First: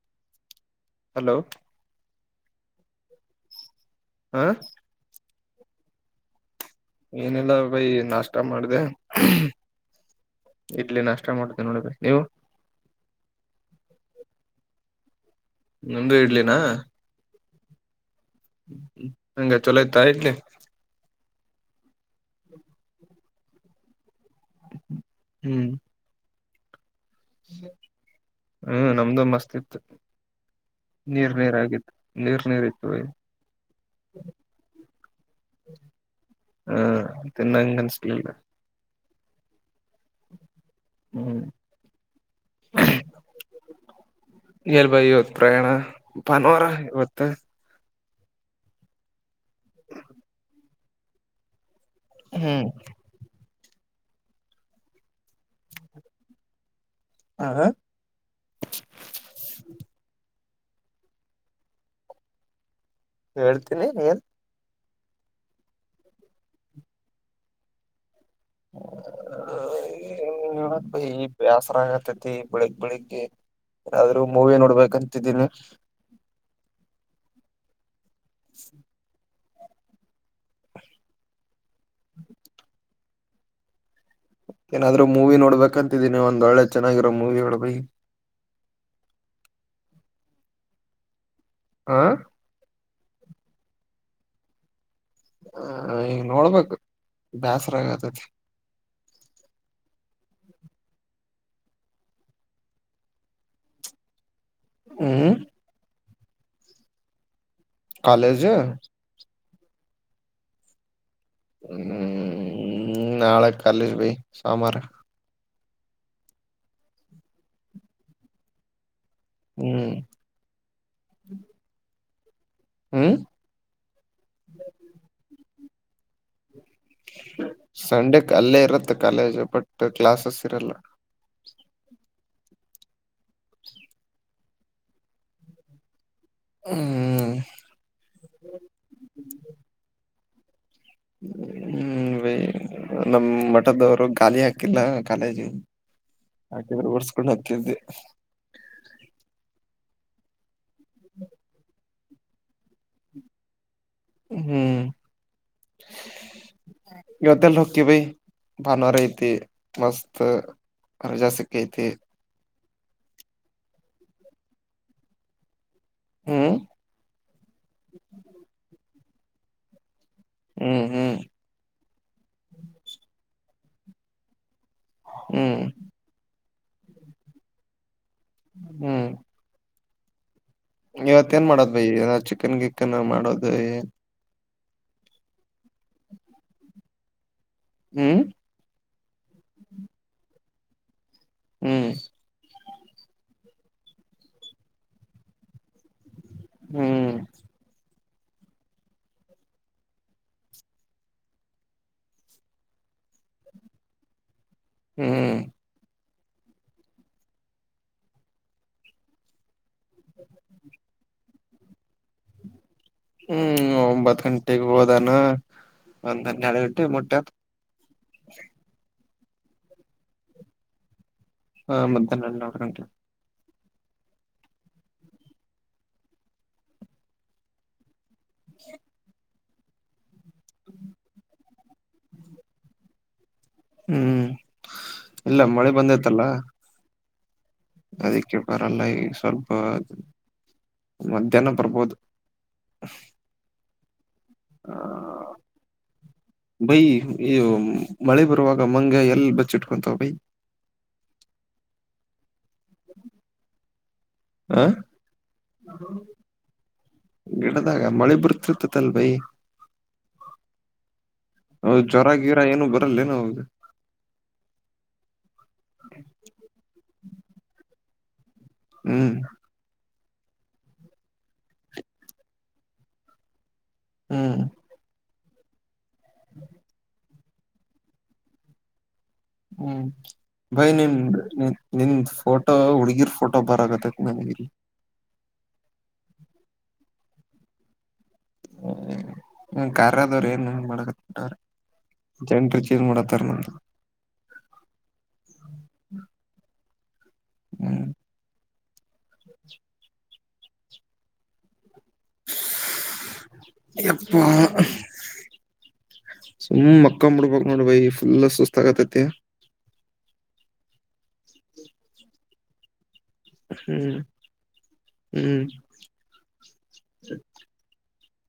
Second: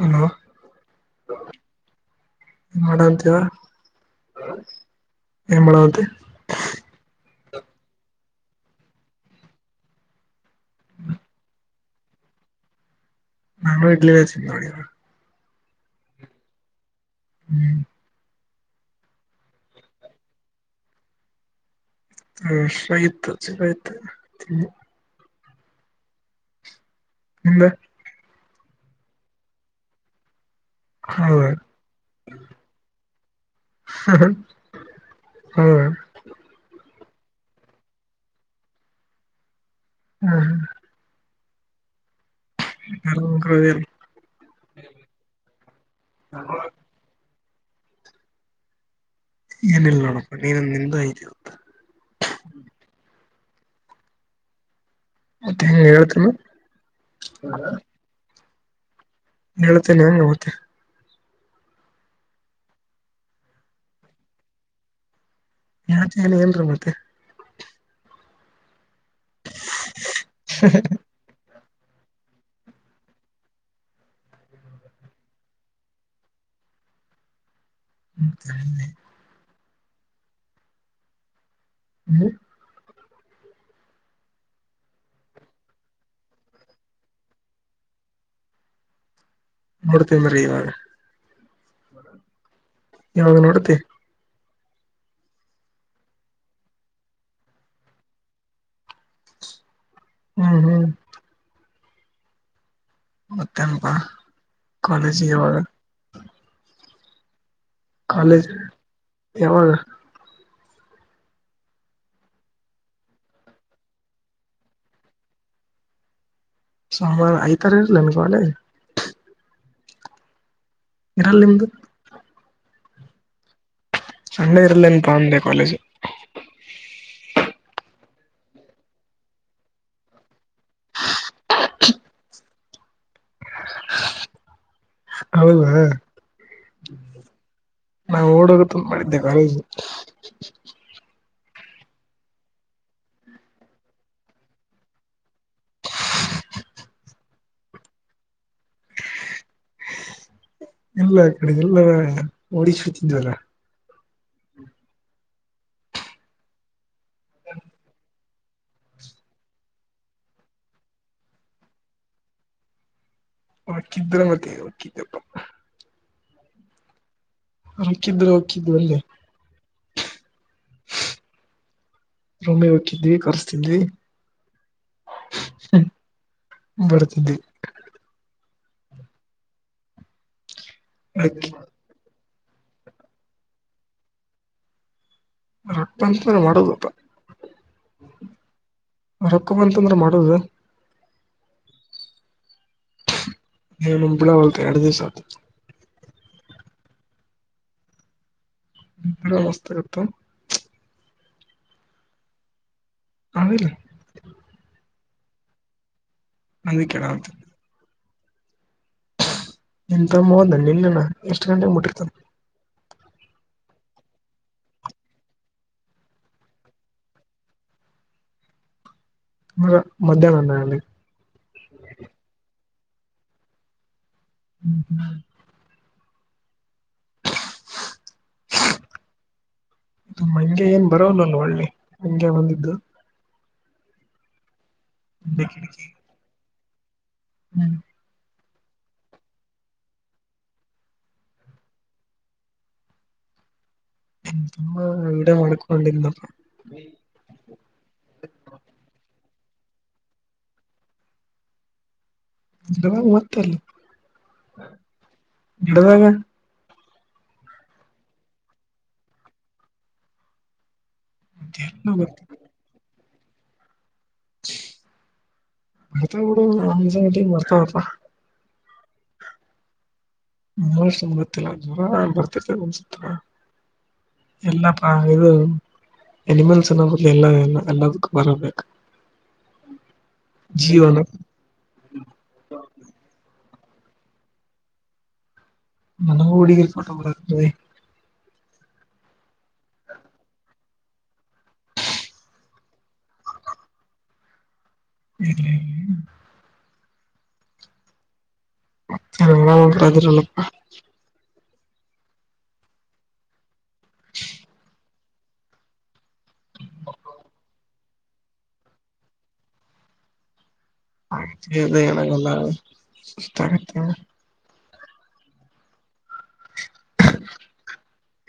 Hello hello ಲೋ ಏನ್ ಮಾಡಂತಿ ಯೋ [unintelligible] ಹ [unintelligible] ಏನ್ ಮಾಡಂತಿ? [unintelligible] ಏನ್ ಇಲ್ಲಾ ಬಾಯ್ ನಾಷ್ಟ [unintelligible] ಊಟಾ ಮಾಡ್ದೆ ಇಡ್ಲಿ ನಾಷ್ಟ ಮಾಡಿತಿನ್ ನೋಡ ಈಗ್ ನೀವು? [unintelligible] ನಾಂಗೂ ಇಡ್ಲಿ ಸಿಕ್ತ ನೋಡ ಇವಾಗ [unintelligible] ನಿಮ್ದು ಇಡ್ಲಿ ನಾ [unintelligible] ಹೂ [unintelligible] ಹೆಂಗ್ ಚಲೋ ಇತ್ತಾ ಇಡ್ಲಿ? [unintelligible] ಹೂ ಹಸಿವಾಗಿತ್ತು ಚಲೋ ಇತ್ತ ತಿಂದ್ವಿ. [unintelligible] ಹೂ [unintelligible] ನಿಮ್ದ? [unintelligible] ಹಾ ನಮ್ದು ಮಸ್ತ್ ಇತ್ತ. [unintelligible] ನೀರ್ ಹೌದ ನೀರಾಗಿತ್ತ್ ನೀರ್ ನೀರಿತ್ತು ವೋಯ್. ಹೌದ ಹಾ ತಿನಂಗನ್ಸ್ಲಿಲ್ಲ. ಹಾ ಹ. ಹ್ಮ್ [unintelligible] ಎಲ್ ಬಾಯಿ ಇವತ್ ಪ್ರಯಾಣ ಭಾನುವಾರ ಇವತ್ತ. ಏನಿಲ್ಲ ನೋಡಪ್ಪ ನೀನಂದ ನಿಂದು ಐತೆ ಇವತ್ತ್. ಹ್ಮ್. ಮತ್ತೆನ್ ಹೇಳ್ತ್ರೆನ. ಹ [unintelligible] ಹೇಳ್ತೇನ್ ಏನ್ ಉತ್ತ. ಹೇಳ್ತೀನಿ ನೀ ಏನ್. ಯಾಕ್ [unintelligible] ಮತ್ತೆ. ಅ ಏನ್ [unintelligible] ಬ್ಯಾಸರ. ಪ್ರಾಗತೈತಿ ಬೆಳಗ್ ಬೆಳಿಗ್ಗೆ ಏನಾದ್ರು ಮೂವಿ ನೋಡ್ಬೇಕಂತಿದ್ದಿನಿ. [inaudible] ಹ್ಮ್. [inaudible] ಹ್ಮ್. ಏನಾದ್ರು ಮೂವಿ ನೋಡ್ಬೇಕಂತಿದ್ದೀನಿ ಒಂದ್ ಒಳ್ಳೆ ಚೆನ್ನಾಗಿರೋ ಮೂವಿ ಹೇಳು ಬೈ. ನೋಡ್ತೀನ್ ಇರು ಇವಾಗ. ಆ. ಯಾವಾಗ್ ನೋಡುತಿ. ಹಾ ಈಗ್ ನೋಡ್ಬೇಕು ಬ್ಯಾಸ್ರಾಗತೈತಿ. ಹ್ಮ್ ಹ್ಮ್. ಮತ್ತೆನ್ಪಾ ಕಾಲೇಜಿ ಹ್ಮ್ ಯವಾಗ. ಕಾಲೇಜೂ. ಯವಾಗ. ಹ್ಮ್ ನಾಳೆ ಕಾಲ್ಲೇಜ್ ಬೈ ಸೋಮಾರ. ಸೋಮಾರು ಐ ತಾರ ಇಲನ್. [unintelligible] ಹ್ಮ್. ಇರಲ್ಲ್ ನಿಮ್ದು. ಹ್ಮ್. ಶಂಡೆ ಇರಲ್ ಏನ್ಪಾ ಅಂದೆ ಕಾಲೇಜು. ಸಂಡೆಕ್ ಅಲ್ಲೇ ಇರುತ್ತೆ ಕಾಲೇಜು ಬಟ್ಟ್ ಕ್ಲಾಸಸ್ ಇರಲ್ಲ. [inaudible] [inaudible] ಹ್ ಹೌದಾ. ಹ್ಮ್ ನಾವು ಓಡೋಗ ತಂದ್ ಮಾಡಿದ್ದೆ ಕಾಲೇಜು. ಹ್ಮ್ ಬೈ ನಮ್ಮ್ ಮಠದವ್ರು ಗಾಲಿ ಹಾಕಿಲ್ಲ ಕಾಲೇಜಿ. ಹಾಕಿದ್ರ್ ಓರ್ಸ್ಕೊಂಡು ಅಕಿದ್ದೆ. ಇಲ್ಲ ಕಡೆಗೆಲ್ಲ ಓಡಿಶ್ ತಿಂದ್ವಲ್ಲ. ಹ್ಮ್ ಇವತ್ತೆಲ್ ಹೋಕ್ಕಿ ಬಿ. ಬಾನುವಾರ್ ಐತಿ ಮಸ್ತ್ ರಜಾ ಸಿಕ್ಕ್ ಐತಿ. ಹಕ್ಕಿದ್ರ ಮತ್ತೆ ಅಕ್ಕಿದಪ್ಪ. ಹ್ಮ್. ಹಾಕ್ಕಿದ್ದು ಹಾಕ್ಕಿದ್ದಾರೆ ಎಲ್ ಹ್ಮ್ ಹ್ಮ್. ರೊಮಿಗ್ ಒಕ್ಕಿದ್ವಿ ಕರ್ಸ್ತಿದ್ವಿ. ಹ್ಮ್. ಬಡತಿದ್ವಿ. ಹ್ಮ್. ಇವತ್ತ್ ಏನ್ ಅಕ್ಕಿ ಮಾಡೋದ್ ಬೈ ಇಗಾ ಚಿಕನ್ ಗಿಕನ್ ಮಾಡೋದ ಏನ್. ರಪ್ಪ ಅಂತ್ರ ಮಾಡದಪ್ಪ ಹ್ಮ್ ರೊಕ್ಕ ಅಂತಂದ್ರೆ ಮಾಡದು ಹ್ಮ್ ನಂಬಿಳ ಒತ ಎರಡು ದಿವ ಸಾ ಹ್ಮ್ ಮಸ್ತ ಕೊತ ಹ ಹೇಳಲಿ ಹ್ಮ್ ಅಂದು ಕಡಾಗತ ನಿನ್ ತಮ್ಮ ಹೋದ ನಿನ್ನನ ಎಷ್ಟು ಗಂಟೆಗೆ ಮುಟ್ಟಿರ್ತ ಹ್ಮ್ ಒಂಬತ್ ಗಂಟೆೆಗೆ ಹೋದಾನ ಒಂದ್ ಎಡು ಗಂಟೆಗೆ ಮುಟ್ಟತ್ ಮರ ಮಧ್ಯಾಹ್ನನ ಅಲ್ಲಿ ಹಾ ಮಧ್ಯಾಹ್ನ ಎಲ್ಲಿ ನ ಗಂಟ ಹ್ಮ್ ಹ್ಮ್ ಹ ಇದು ಹಂಗೆ ಏನ್ ಬರಲ್ಲಲ್ ಒಳ್ಳೆ ಹಂಗೆ ಬಂದಿದ್ದು ಹ್ಮ್ ಇಲ್ಲ ಮಳೆ ಕಿಟಕಿ ಬಂದೈತಲ್ಲ ಅದಕ್ಕೆ ಬರಲ್ಲ ಈ ಸ್ವಲ್ಪ ಮಧ್ಯಾಹ್ನ ಬರ್ಬೋದು ಆ ಮ್ಮ ಇವಡ ಮಕೊಂಡಿಂದಪ್ಪ ಬೈ ಇ ಮಳೆ ಬರುವಾಗ ಮಂ ಎಲ್ಲಿ ಬಚ್ಚಿಟ್ಕೊಂತವ ಬೈ ಇಡ ಮತ್ತಲ್ಲ ಹ ಇಡದಾಗ ಗಿಡದಾಗ ಮಳೆ ಬರ್ತಿರ್ತತಲ್ ಭೈ ಹೌದು ಎಲ್ಲ ಜ್ವರ ಗೊತ್ತು ಗೀರಾ ಏನು ಬರಲ್ಲೇನ ಹದು ಮ ಆ ಮರ್ತತ ಹ್ಮ್ ನ ವರ್ಷ ಮುಗತ್ತಿಲ್ಲ ಜ್ವರ ಬರ್ತಿತೆನ್ಸ ಹ್ಮ್ ಎಲ್ಲಪ್ಪಾ ಹಾಗದು ಅನಿಮಲ್ಸ್ ಅನ್ನೋ ಬದಲು ಎಲ್ಲ ಎಲ್ಲ ಎಲ್ಲದಕ್ಕ ಬರಬೇಕು ಹ್ಮ್ ಬೈ ನಿನ್ ಜೀವನ ನಿನ್್ ಫೋಟೋ ಹುಡ್ಗಿರ್ ಫೋಟೋ ಬರತ್ತ ು ಮ ಮರಿ ನ ೂಡಫೋಟೋಗ್ರಾಫಿ ಹ್ಮ ಹ್ಮ ಕಾರಖದವ್ರ ಏನ್ ಮಾಡಕ ಜನರಿ ಚೇಜ್ ಮಾಡತ್ತಾರ ನ ಇ ಹ್ಮ್ ಎದರಲ್ಲಪ್ಪ ಅಪ್ಪ ಸುಮ್ಮ್ ಅಕ್ಕಂಬಡ್ಬಕ್ ನೋಡ ಬೈ ಫುಲ್ ಸುಸ್ತ ಆಾಗತತಿ ಆ ಅ ಹೇಳಾಗಲ್ಲ ಇಷ್ಟ ಆಗತ್ತೆ ಹ್ಮ್ ಹ್ಮ್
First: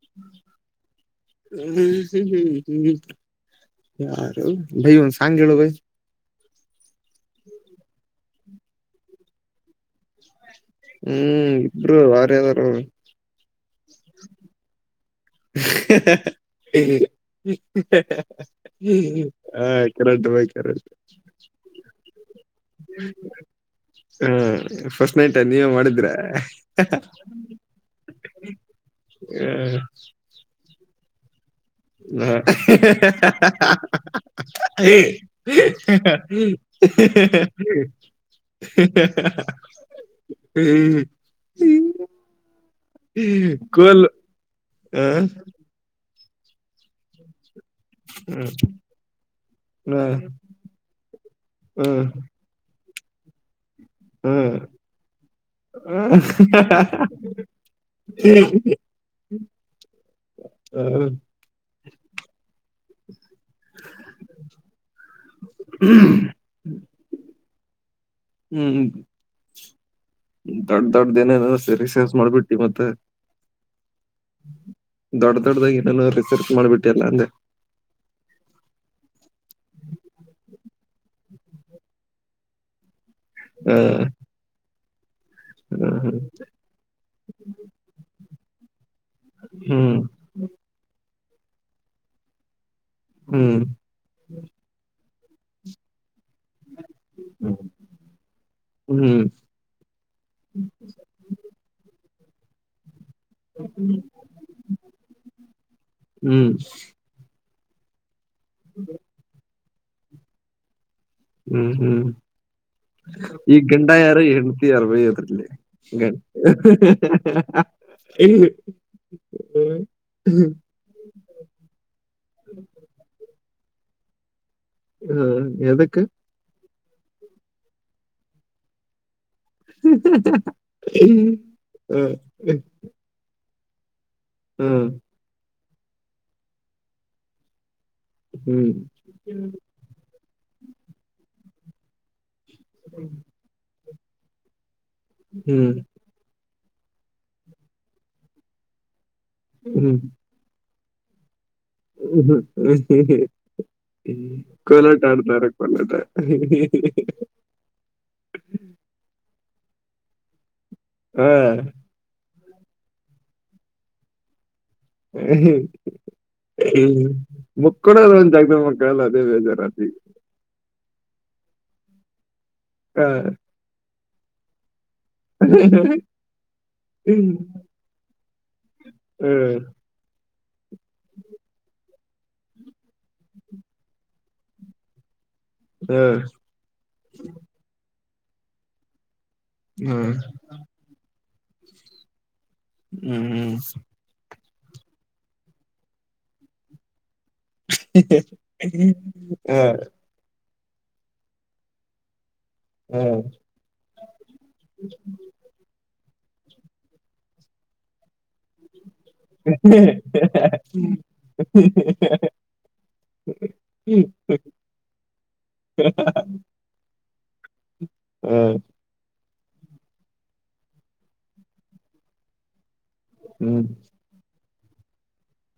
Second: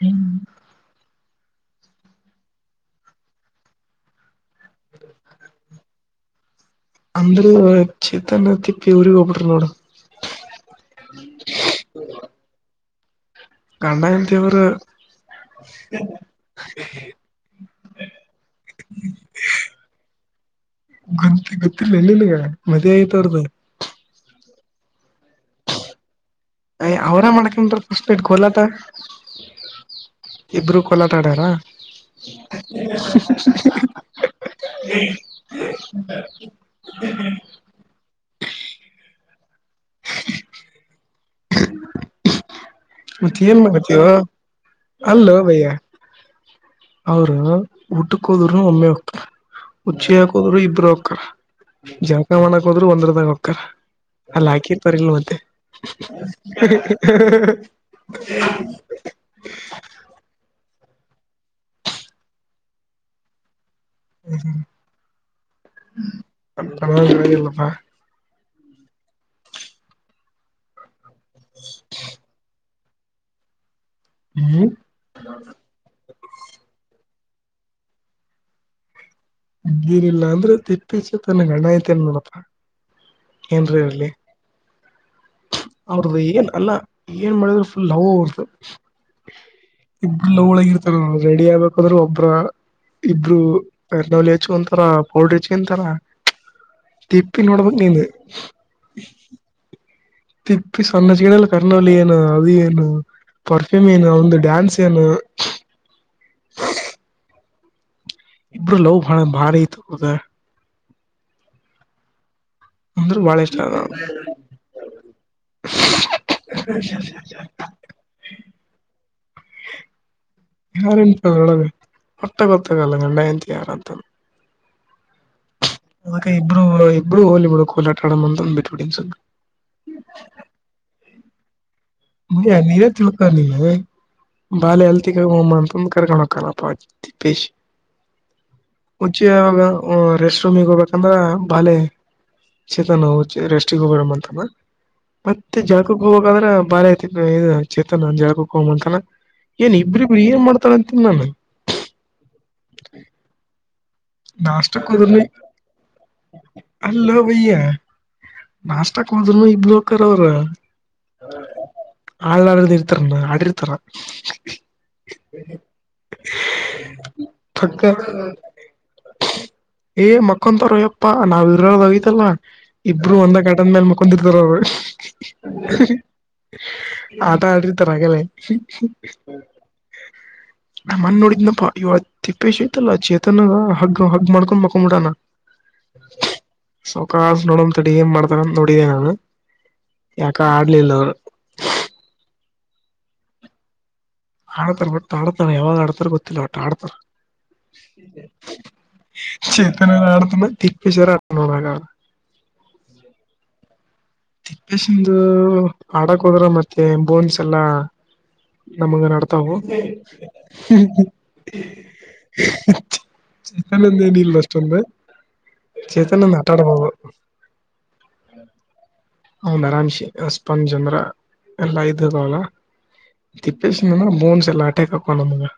ಹ್ಮ್ ಯಾರ ಭೈ ಒ ಸಲ್ಲ ಬ ಅಂದ್ರ ಚೇತನ್ ತಿಪ್ಪಿವ್ರಗ್ ಹೋಗಬಿಟ್ರರು ನೋಡು ಹ್ಮ್ ಇಬ್ರು ವರ್ಯದಾರ ಕಂಡಾಯತವರು ಹ ಹ ಕರೆಟ್ ಬರೆ ಅಂತ ಗೊತ್ತಿಿಲ್ಲ ಎಲ್ಲಿಲ್ಗ ಮದೆ ಆಯತ ಅವ್ರ್ದ ಹ ಫಸ್ಟ್ ನೈಟ್ ನೀವೇ ಮಾಡಿದ್ರೆ ಅಯ ಅವ್ರ ಮಾಡ್ಕನ್್ರ ಫಸ್ಟ್ಟ್ ಗೋಲತ್ತ ಇಬರು ಹೊಲ ತೊಗೊಂಡರ ಹ್ಮ [unintelligible] ಹ್ಮ್ ಹ್ಮ ಮತ್ತೆ ಏನ್ ಮಾಡತೀವ ಹ್ಮ್ ಅಲ್ಲ ಭಯ್ಯ ಅವರು ಉಟ್ಟ ಕೋದರು ಒಮ್ಮೆ ಹುಚ್ಚಿ ಹಾಕೋದ್ರು ಇಬ್ರು ಹಕ್ಕರ ಜಳಕ ಮಾಡಕ್ಕೆ ಹೋದ್ರು ಒಂದ್ರದಾಗ ಹಕ್ಕ ಅಲ್ಲ ಹಾಕಿರ್ತರ್ಿಲ್ಲ ಮತ್ತೆ ಹ್ಮ್ ಹಾ ಹ್ಮ ಹ್ಮ ಕ [unintelligible] ಹ್ಮ್ ದೊಡ್ ದೊಡ್ದ ಏನೇನ ಸ ರಿಸರ್ಚ್ ಮಾಡ್ಬಿಟ್ಟಿ ಮತ್ತೆ ಹ್ಮ್ ದೊಡ್ಡ ದೊಡ್ಡ್ದಾಗಿ ಏನೇನೋ ರಿಸರ್ಚ್ ಮಾಡ್ಬಿಟ್ಟಿ ಅಲ್ಲ ಅಂದೆ ನೀನಿಲ್ಲ ಅಂದ್ರೆ [unintelligible] ತನ್ನ ಅಣ್ಣ ಯ್ತೆನೆ ನೋಡಪ್ಪಾ ಆ, ಏನ್ರೀ ಇರ್ಲಿ ಆ, ಅವ್ರದದು ಏನ್ ಅಲ್ಲ ಏನ್ ಮಾಡಿದ್ರ ಫುಲ್ ಲವ ಅವರ್ದು ಹ್ಮ್ ಇಬ್ಲ ಲವ್ ಒಳಗಿರ್ತಾರ ರೆಡಿ ಆಗ್ಬೇಕದ್ರೆ ಒಬ್ಬ್ರ ಇಬ್ರು ಹ್ಮ್ ಫೇರ್ ಅಂಡ್ ಲವ್ಲಿ ಹಚ್ ಕೊಂತಾರ್ ಪೌಡರ್ ಹಚ್ಕೊಂತಾರ ತಿಪ್ಪಿ ಹ್ಮ್ ನೋಡಬೇಕು ನಿಂದ್ ತಿಪ್ಪಿ ಸಣ್ಣ ಚಿಕನಲ್ಲ [unintelligible] ಏನು ಅದು ಏನು ಪರ್ಫ್ಯೂಮ್ ಏನು ಅವನದು ಡ್ಯಾನ್ಸ್ ಏನು ಹ್ಮ್ ಇಬ್ರು ಲವ್ ಭಾರಿ ಐತ ಅದ ಹ್ಮ್ ಹ್ಮ್ ಬಾಳ ಇಷ್ಟ ಈ ಅದ ಗಂಡ ಯಾರು ಹೆಂಡತಿ ಯಾರ್ ಬೈ ಅದ್ರಲ್ಲಿ ಗಂಡ ಹ ಯಾರನುಂತ ಹೊಟ್ಟ ಕೊತ್ತ ಕಾಲಂಗಲ್ಲಂತ ಯಾರತ ಹ್ಮ ಎದುಕ್ಕ ಇಬ್ರು ಇಬ್ರು ಹೋಲಿ ಬಿಡ ಕೋಲಾಟಡ ಅಂದಂದು ಬಿಟ್ಬಿಡಿ ಸ್ವಲ್ಪ ಹ್ಮ್ [unintelligible] ಬಾಲೆ ಅಲ್ತಿಗಮ್ಮಂತಂದು ಕರ್ಕಣ ಹಕ್ಕಲ್ಲಪ್ಪ ದ ತಿಪ್ಪಿ ಹ್ಮ್ ಊಚಿಯಾಗ ರೆಸ್ಟ್ ರೂಮಿಗೆ ಹೋಗ್ಬೇಕಂದ್ರ ಬಾಲೆ ಚೀತನ್ವು ರೆಸ್ಗೆ ಹೋಗಬಡ ಅಂತಮ್ಮ ಮತ್ತೆ ಹ್ಮ್ ಜಳಕ ಹೋಗಕಂದ್ರೆ ಬಾರಿ ಆತ ಇ ಚೇತನ ಜಾಗಕ್ಕೆ ಹೋಗ್ ಅತಾನ ಏನ್ ಇಬ್ಬ್ಬರು ಏನ್ ಮಾಡತಾರ ಅಂತನ್ ನಾನನ್ ಹ್ಮ್ ಹ್ಮ್ ಹ್ಮ್ ಹ್ಮ್ ಹ್ಮ ಹ್ಮ ನಾಷ್ಟಕ್ ಹೋದ್ರನು ಕೊಲ್ಲಟಡ್ತಾರೆ ಕೊಲ್ಲದ ನಾಷ್ಟಾಕ್ ಹದ್ನು ಇಬ್ಲಕರ್ ಅವ್ರ ಹ್ಮ್ ಆಳಾಡ್ದ ಇರ್ತಾರ ನ ಆಡಿರ್ತಾರ ಹ್ಮ್ ಪಕ್ಕ ಮಕ್ಕಳಲ್ಲ ಒಂದು ಜಾಗದ ಮಕ್ಕಳಲ್ಲ ಬೇಜಾರ್ ಅವಯಪ್ಪಾ ನಾವ್ ಇರೋಗತಲ್ಲಾ ಹಾ ಇಬ್ರು ಒಂದ ಘಟದ ಮೇಲ್ ಮುಕೊಂದಿರ್ತಾರ ಅವ್ರು ಹ್ಮ್ ಆಟ ಆಡಿರುತ್ತಾರೆ ಆಗಲೇ ಹ್ಮ್ ಮುನ್ನ ನೋಡಿದ್ನಪ್ಪ ತಿಪ್ಪೇಶಯತಲ್ಲ ಚೇತನ ಹಗ್ ಹಗ್ ಮಾಡ್ಕೊಂಡ್ ಮಕೊಂಡ್ ಬಿಡಣ ಹ್ಮ್ ಸಾವಕಾಶ ನೋಡಿದಡಿ ಏನ್ ಮಾಡ್ತಾರಂತ ನೋಡಿದೆ ನಾನು ಯಾಕ ಆಡ್ಲಿಲ್ಲ ಅವರು ಹ್ಮ್ ಹ್ಮ್ ಆಡ್ತಾರ ಒಟ್ ಆಡ್ತಾರ ಯಾವಾಗ ಆಡ್ತಾರ ಗೊತ್ತಿಲ್ಲ ಒಟ್ ಆಡ್ತಾರ ಹಾ ಚೇತನತನ್ನ ಆಡ್ತಾನ ಕಿಂಗ್ ಪಿಶರ್ ಅದನ್ನುರಾಗ್ ಹ್ಮ ತಿಪ್ಪೇಶಂದು ಹಾಡಕ್ ಹೋದ್ರ ಮತ್ತೆ ಬೋನ್ಸ್ ಎಲ್ಲಾ ನಮ್ಮಂಗ ನಾಡತವು ಚೇತನ್ಂದ ಹ್ಮ್ ಏನ ಇಲ್ಲ ಅಷ್ಟೊಂದು ಚೇತನ್ಂದ ನಟಾಡಬೋದು ಹ್ಮ್ ಹೌನ್ ಅರಂ ಸೇ ಸ್ಪಂಜ್ ಅಂದ್ರ ಎಲ್ಲಾ ಇದ ಅದಾನ್ ಹ್ಮ್ ತಿಪ್ಪೆಸ ಬೋನ್ಸ್ ಎಲ್ಲ ಅಟೆಕ್ ಅಕ್ಕವ್ವ ನಮಗೆ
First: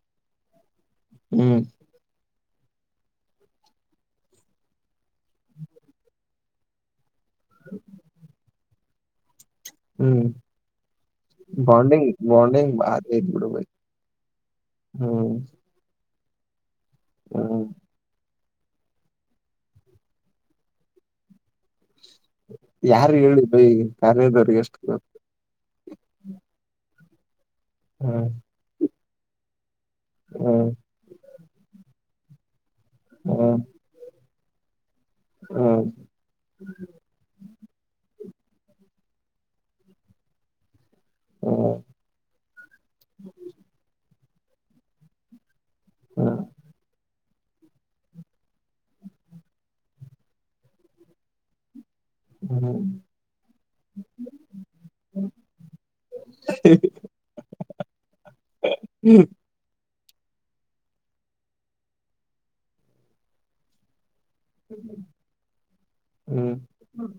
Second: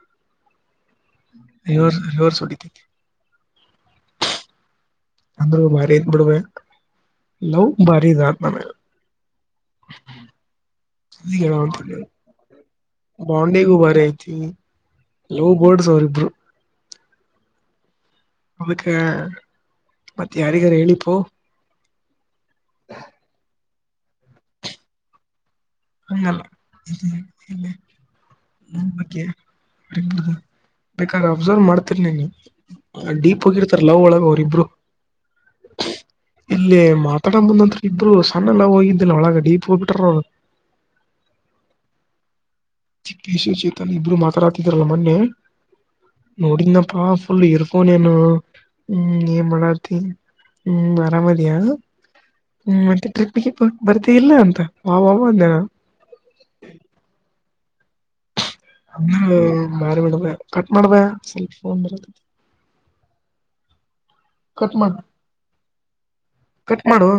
ಹ್ಮ್, ರಿವರ್ಸ್ ರಿವರ್ಸ್ ಹೊಡಿತೈತೆ ಅಂದರೂ ಭಾರಿ ಐತ ಬಿಡ್ ಬೈ ಲವ್ ಭಾರಿ ಇದ ಅತ್ ನನಗ ಹ್ಮ್ ಬಾಂಡಿಂಗ್ ಬಾಂಡಿಂಗ್ ಭಾರಿ ಐತ್ ಬಿಡು ಬೈ. ಬಾಂಡಿಂಗು ಬಾರಿ ಐತಿ ಲವ್ ಬರ್ಡ್ಸ್ ಅವರಿಬ್ಬರೂ ಹ್ಮ ಅದಕ್ಕೆ ಮತ್ತೆ ಯಾರಗಾರು ಹೇಳಿಪ್ಪ ಯಾರು ಹೇಳಿ ಬೈ ಕಾರ್ಯದವರಿಗೆ ಅಷ್ಟ ಹಂಗಲ್ಲ ಹ್ಮ್ ಅಕಿ ಅಕಿ ಹ್ಮ್, ಬೇಕಾರ ಅಬ್ಸರ್ವ್ ಮಾಡ್ತಿರ ನೀನು ಡೀಪ್ ಹ್ಮ್, ಹೋಗಿರ್ತಾರೆ ಲವ್ ಒಳಗೆ ಅವ್ರ ಇಬ್ರು ಹ್ಮ್, ಇಲ್ಲಿ ಮಾತಾಡ ಮುಂದ ಅಂತರು ಇಬ್ರು ಲವ್ ಹೋಗಿದ್ದಿಲ್ಲ ಒಳ ಡಿಪ್ ಹೋಗ್ಬ ಬಿಟ್ರ ಅವರು ಹ್ಮ ಚಿಕ್ಕೇಶ ಶೀತಲ್ ಇಬ್ರು ಮಾತಾಡ್ತಿದ್ರಲ್ಲ ಮೊನ್ನೆ ಹ್ಮ್, ನೋಡಿದನಪ್ಪಾ ಫುಲ್ಲು ಏರ್ ಫೋನ್ ಹ್ಮ್ ಏನ್ ಮಾಡತಿ ಹ್ಮ್ ಆರಾಮದಿಯ ಹ್ಮ ಹ್ಮ್. ಮತ್ತೆ ಟ್ರಿಪ್ಗೆ ಭರ್ತಿ ಇಲ್ಲ ಅಂತ ಬ ಅಂದೇನ [inaudible] ಅ ಮಾರಮೇಡ ಕಟ್ ಮಾಡ್ದ ಸ್ವಲ್ಪ ಫೋನ ಬರಕತ್ತತಿ ಕಟ್ ಮಾಡ ಹ್ಮ್. ಕಟ್ ಮಾಡು